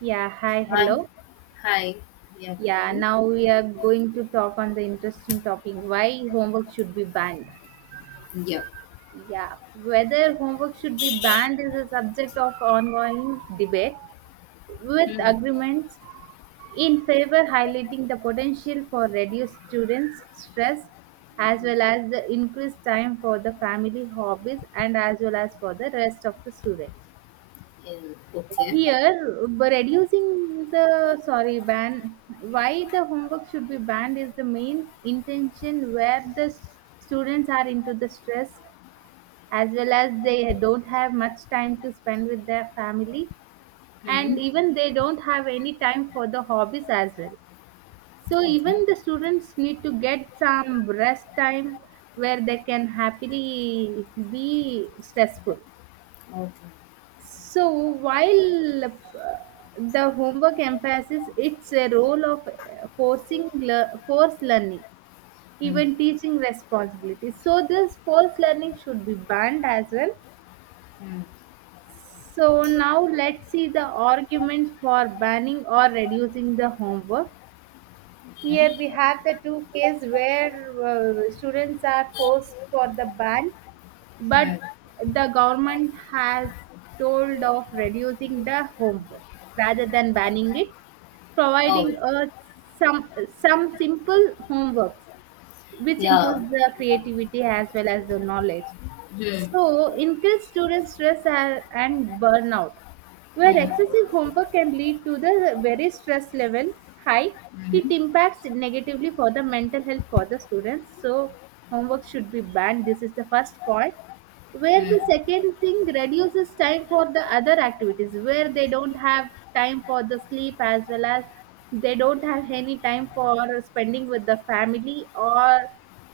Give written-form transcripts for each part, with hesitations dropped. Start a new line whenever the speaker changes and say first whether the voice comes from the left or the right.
right: Yeah, hi,
left: Hi,
right: hello.
left: hi, yeah,
right: Yeah,
left: mm,
right: now we are going to talk on the interesting topic why homework should be banned.
left: yeah,
right: Yeah, whether homework should be banned is a subject of ongoing debate with
left: Hmm.
right: agreements in favor highlighting the potential for reduced students' stress as well as the increased time for the family hobbies and as well as for the rest of the students.
left: mm, okay,
right: Here, by reducing the sorry ban, why the homework should be banned is the main intention where the students are into the stress as well as they don't have much time to spend with their family, and
left: Hmm.
right: even they don't have any time for the hobbies as well. So
left: okay,
right: even the students need to get some rest time where they can happily be stressful.
left: okay,
right: So while the homework emphasizes its a role of forcing forced learning,
left: Hmm.
right: even teaching responsibilities. So this forced learning should be banned as well.
left: Hmm.
right: So now let's see the arguments for banning or reducing the homework. Here we
left: okay,
right: have the two cases where students are forced for the ban, but
left: Hmm.
right: the government has told of reducing the homework rather than banning it,
left: oh,
right: providing some some simple homeworks which
left: yeah,
right: improves the creativity as well as the knowledge.
left: Hmm.
right: So, increased student stress and burnout, where
left: Hmm.
right: excessive homework can lead to the very stress level high. It
left: Hmm.
right: impacts negatively for the mental health for the students. So, homework should be banned. This is the first point where
left: Hmm.
right: the second thing reduces time for the other activities, where they don't have time for the sleep as well as they don't have any time for spending with the family or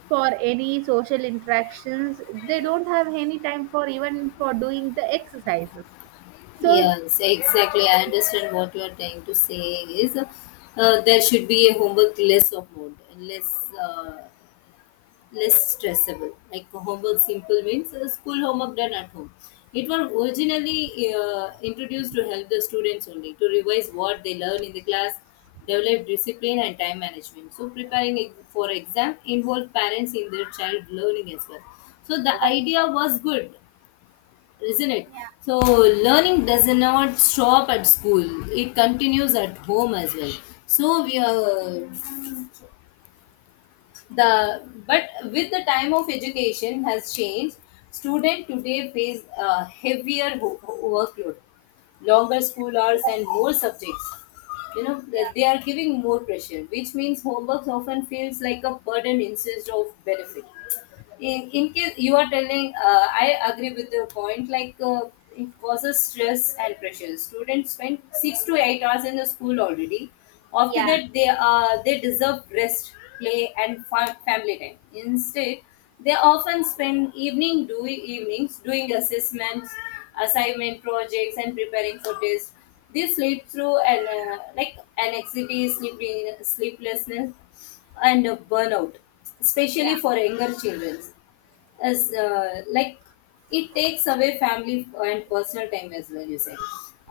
right: for any social interactions, they don't have any time for even for doing the exercises so.
left: Yes, exactly. I understand what you are trying to say is, there should be a homework less of mode, uh, less stressable. Like homework simple means school homework done at home. It was originally introduced to help the students only to revise what they learn in the class, develop discipline and time management. So preparing for exam involved parents in their child learning as well. So the idea was good, isn't it? So learning does not stop at school; it continues at home as well. So we are the but with the time of education has changed, students today face a heavier workload, longer school hours and more subjects. You know,
right: Yeah,
left: they are giving more pressure, which means homework often feels like a burden instead of benefit. In case you are telling, I agree with your point. It causes stress and pressure. Students spend 6 to 8 hours in the school already. After
right: yeah,
left: that, they deserve rest, play and family time. Instead, they often spend evenings doing assessments, assignment, projects and preparing for tests. They sleep through and, like, anxiety, sleeping, sleeplessness and, burnout,
right: yeah,
left: especially for younger children. As like It takes away family and personal time as well. You say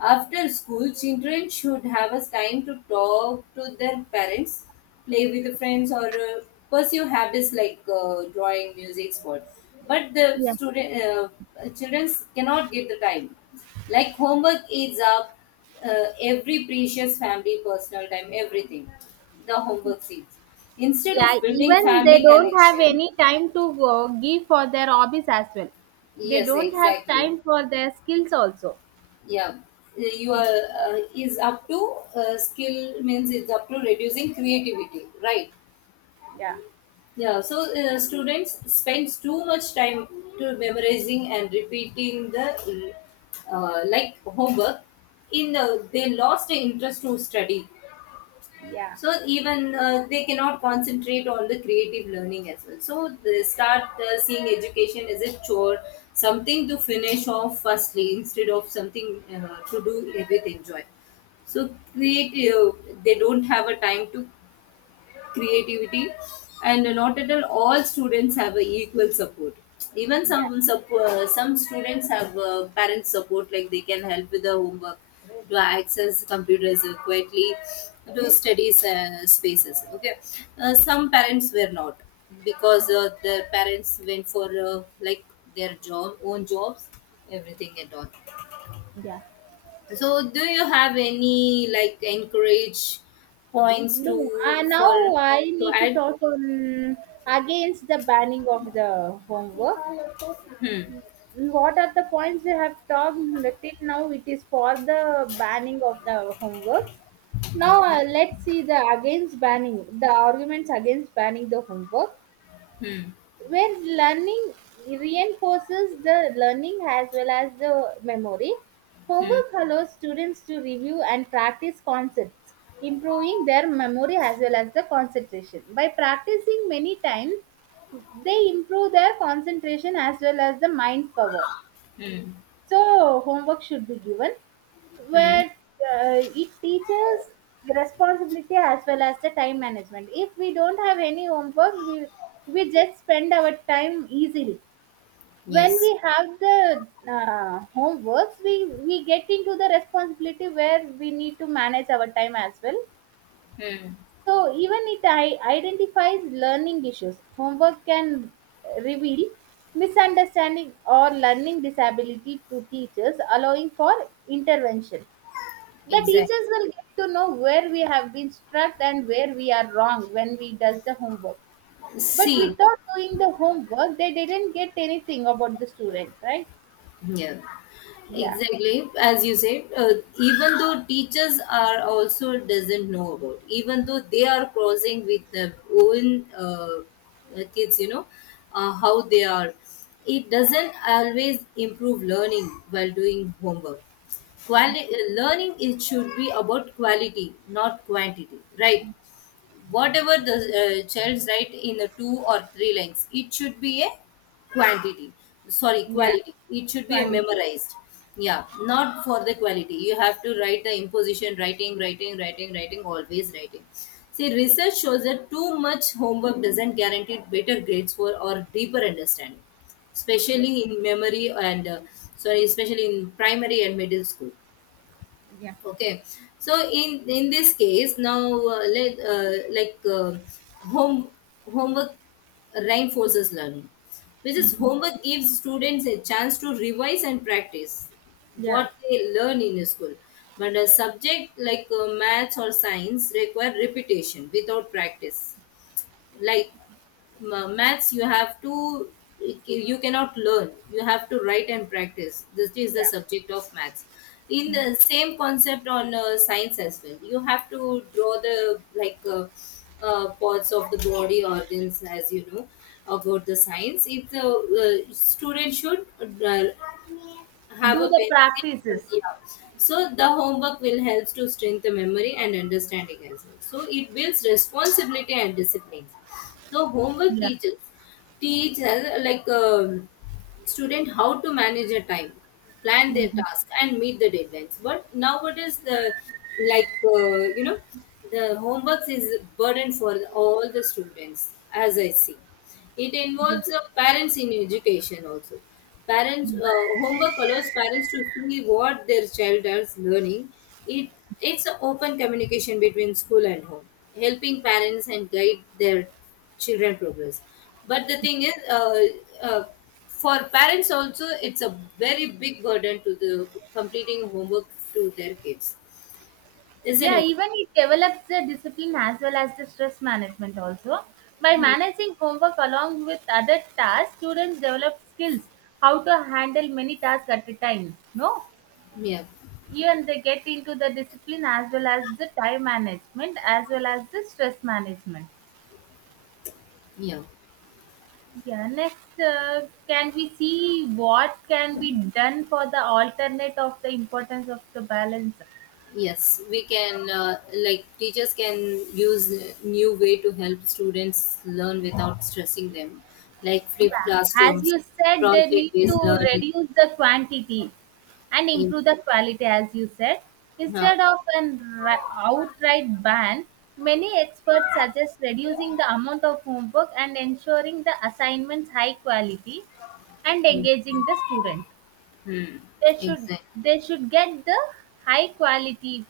left: after school, children should have a time to talk to their parents, play with friends, or pursue habits like drawing, music, sport. But the
right: yeah,
left: student children cannot get the time. Like homework eats up every precious family personal time, everything. The homework seats instead
right: yeah,
left: of building
right: even they
left: family
right: don't have
left: connection.
right: any time to give for their hobbies as well. They
left: Yes,
right: don't have
left: exactly.
right: time for their skills also.
left: Yeah. you
right: Mm,
left: are is up to Skill means it's up to reducing creativity, right?
right: yeah.
left: Yeah. So, students spends too much time to memorizing and repeating the, like, homework. In They lost the interest to study.
right: Yeah.
left: So even, they cannot concentrate on the creative learning as well. So they start, seeing education as a chore, something to finish off firstly instead of something to do with enjoy. So creative They don't have a time to creativity. And not at all students have a equal support. Even
right: Yeah.
left: some students have parent support, like they can help with the homework, to access computers quietly, to studies spaces, okay. Some parents were not, because their parents went for, like, their job own jobs, everything and all.
right: Yeah.
left: So do you have any like encourage points
right: No,
left: to, for,
right: now I
left: to
right: need to
left: add?
right: talk on against the banning of the homework.
left: Hmm.
right: What are the points we have talked till now? It is for the banning of the homeworks. Now
left: Okay.
right: let's see the against banning, the arguments against banning the homework.
left: Hmm.
right: Where learning reinforces the learning as well as the memory.
left: Hmm.
right: Homework allows students to review and practice concepts, improving their memory as well as the concentration. By practicing many times, they improve their concentration as well as the mind power.
left: Hmm.
right: So homework should be given,
left: Hmm.
right: where it teaches the responsibility as well as the time management. If we don't have any homeworks, we just spend our time easily. When
left: Yes.
right: we have the homeworks, we get into the responsibility where we need to manage our time as well.
left: Hmm.
right: So even it identifies learning issues. Homework can reveal misunderstanding or learning disability to teachers, allowing for intervention. The
left: Exactly.
right: teachers will get to know where we have been struck and where we are wrong when we does the homework. But
left: See,
right: without doing the homework, they didn't get anything about the student, right?
left: yeah,
right: Yeah.
left: exactly. As you said, even though teachers are also doesn't know about, even though they are crossing with their own, kids, you know, how they are, it doesn't always improve learning while doing homework. Learning, it should be about quality, not quantity, right? Whatever the child's write in the two or three lines, it should be a quantity, sorry,
right: Yeah,
left: quality. It should be a
right: quality.
left: memorized. Yeah. Not for the quality you have to write the imposition, writing, writing, writing, writing, always writing. See, research shows that too much homework doesn't guarantee better grades for or deeper understanding,
right: Yeah,
left: especially in memory and, sorry, especially in primary and middle school.
right: yeah,
left: Okay. So in this case, now, let like home homework reinforces learning, which is homework gives students a chance to revise and practice
right: yeah.
left: what they learn in school. But a subject like maths or science require repetition without practice. Like, maths you have to, you cannot learn, you have to write and practice. This is the
right: Yeah.
left: subject of maths. In the same concept on science as well, you have to draw the, parts of the body organs. As you know about the science, if the student should, uh-huh, have
right: Do
left: a
right: the
left: pencil.
right: practices.
left: Yeah. So the homework will help to strengthen memory and understanding as well. So it builds responsibility and discipline. So homework
right: Yeah.
left: teaches teach like student how to manage their time, plan their
right: Mm.
left: task, and meet the deadlines. But nowadays, the, like, you know, the homeworks is a burden for all the students, as I see. It involves parents in education also. Parents Homework allows parents to see what their child is learning. It it's an open communication between school and home, helping parents and guide their children progress. But the thing is, uh, for parents also, it's a very big burden to the completing homework to their kids, isn't
right: Yeah,
left: it?
right: even it develops the discipline as well as the stress management also. By managing homework along with other tasks, students develop skills how to handle many tasks at a time, no?
left: Yeah,
right: Even they get into the discipline as well as the time management as well as the stress management.
left: yeah.
right: Yeah, next, can we see what can be done for the alternate of the importance of the balance?
left: Yes, we can, like, teachers can use new way to help students learn without stressing them, like flip
right: Yeah, as
left: classrooms,
right: you said, they
left: project
right: need to
left: based learning.
right: reduce the quantity and
left: In,
right: improve the quality, as you said.
left: uh,
right: Instead of an outright ban, many experts suggest reducing the amount of homework and ensuring the assignments high quality and
left: mm,
right: engaging the student.
left: mm,
right: They should
left: exactly.
right: they should get the high quality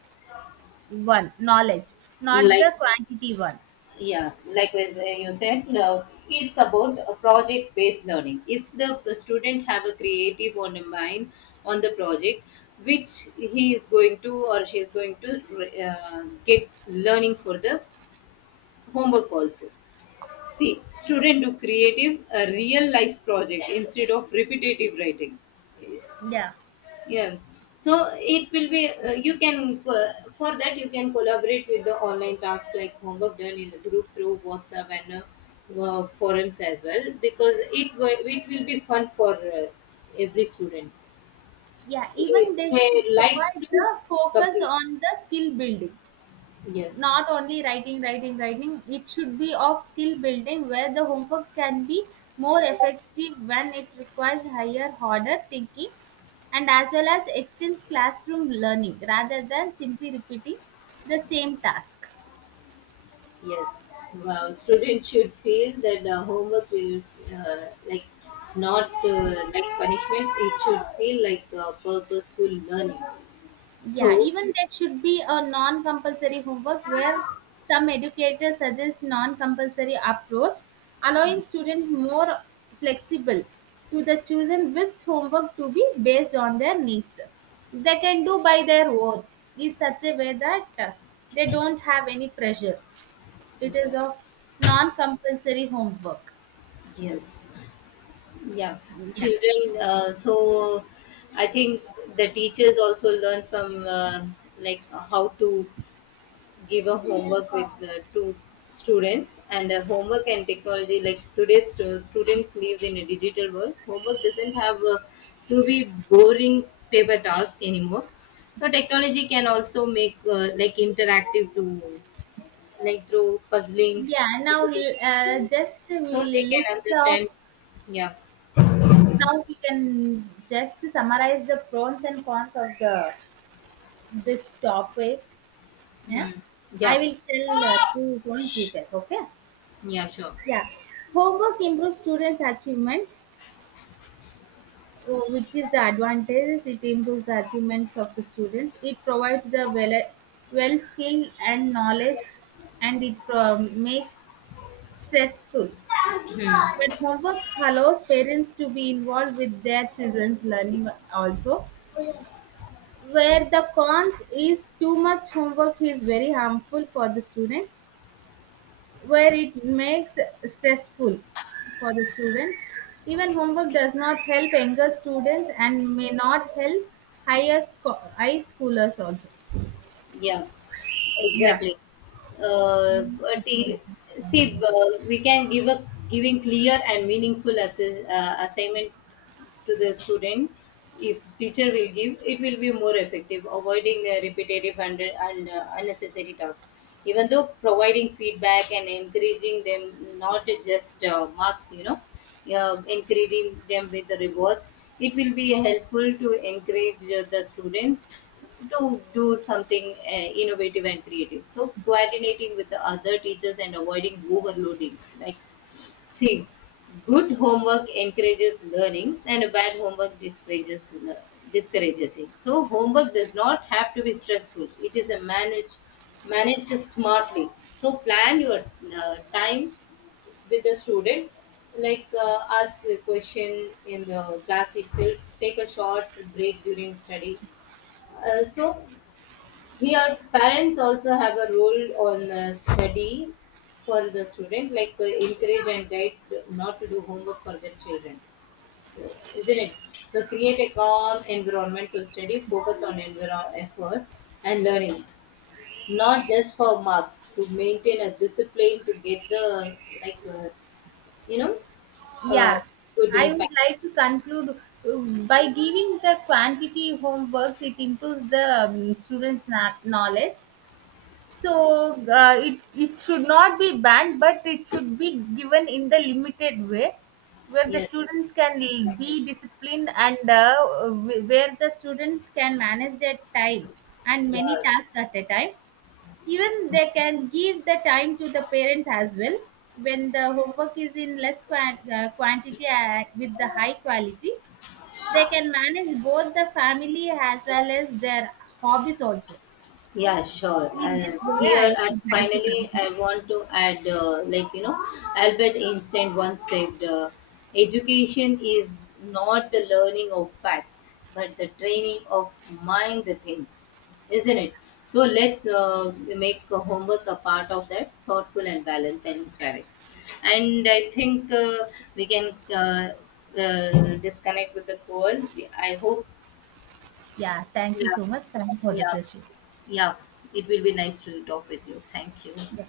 right: one knowledge, not
left: Like,
right: the quantity one.
left: yeah, likewise you said, no. It's about project based learning. If the student have a creative on a mind on the project, which he is going to or she is going to get learning for the homework also. See, student do creative, a real life project instead of repetitive writing.
right: Yeah.
left: Yeah. So it will be, you can, for that, you can collaborate with the online task, like homework done in the group through WhatsApp and, forums as well, because it, it will be fun for every student.
right: Yeah,
left: If
right: even they should
left: they like
right: provide
left: to
right: the focus
left: complete.
right: on the skill building,
left: Yes.
right: not only writing, writing, writing, it should be of skill building where the homework can be more effective when it requires higher, harder thinking and as well as extends classroom learning rather than simply repeating the same task.
left: Yes, wow. Students should feel that the homework will, like, not like punishment. It should feel like purposeful learning.
right: Yeah,
left: So,
right: even there should be a non-compulsory homework where some educators suggest non-compulsory approach,
left: Hmm.
right: allowing students more flexible to the choosing which homework to be based on their needs. They can do by their own in such a way that they don't have any pressure. It is
left: yeah,
right: of non-compulsory homework.
left: yes, yeah.
right: Yeah,
left: Children. So, I think the teachers also learn from, like, how to give a homework with the two students and, homework and technology, like today's students live in a digital world. Homework doesn't have to be boring paper task anymore. So technology can also make, like, interactive to, like, through puzzling,
right: yeah. Now
left: computation games,
right: just
left: so
right: we'll
left: they can
right: list off
left: understand. Yeah.
right: now we can just summarize the pros and cons of the this topic. Yeah,
left: Mhm.
right: I
left: Yeah.
right: will tell 2 points, you tell, okay.
left: Yeah, sure.
right: Yeah. Homework improves students' achievements, oh, which is the advantage. It improves the achievements of the students. It provides the well, well skill and knowledge, and it makes stressful. But homework allows parents to be involved with their children's learning also. Where the cons is too much homework is very harmful for the student, where it makes stressful for the students. Even homework does not help younger students and may not help higher high schoolers also.
left: Yeah,
right: Yeah.
left: exactly. Uh, but
right: Yeah.
left: i- See, we can give a giving clear and meaningful assignment to the student. If teacher will give, it will be more effective, avoiding repetitive and unnecessary tasks. Even though providing feedback and encouraging them not just marks, you know, encouraging them with the rewards, it will be helpful to encourage the students to do something innovative and creative. So coordinating with the other teachers and avoiding overloading, like, see, good homework encourages learning and a bad homework discourages it. So homework does not have to be stressful. It is a managed smartly. So plan your time with the student, like, ask a question in the class itself, take a short break during study. uh, so Here, parents also have a role on study for the student, like, encourage and guide not to do homework for their children. So, isn't it? So, create a calm environment to study, focus on effort and learning, not just for marks. To maintain a discipline to get the, like, you know, uh,
right: Yeah,
left: good
right: I would
left: impact.
right: like to conclude, by giving the quantity homeworks it improves the students knowledge. So it should not be banned, but it should be given in the limited way, where the
left: Yes,
right: students can be
left: exactly.
right: disciplined and where the students can manage their time and
left: Yeah.
right: many tasks at a time. Even they can give the time to the parents as well when the homework is in less quantity with the high quality. They can manage both the family as well as their hobbies also.
left: Yeah, sure.
right: In this
left: And
right: way,
left: here
right: I
left: at
right: would like to
left: finally, I
right: conclude.
left: want to add, like, you know, Albert Einstein once said, "Education is not the learning of facts, but the training of mind to think." Isn't it? So let's make homework a part of that, thoughtful and balanced and inspiring. And I think we can disconnect with the call. I hope.
right: Yeah, thank you
left: Yeah.
right: so much, Sam, for the
left: Yeah.
right: session.
left: Yeah, it will be nice to talk with you. Thank you.
right: Yeah.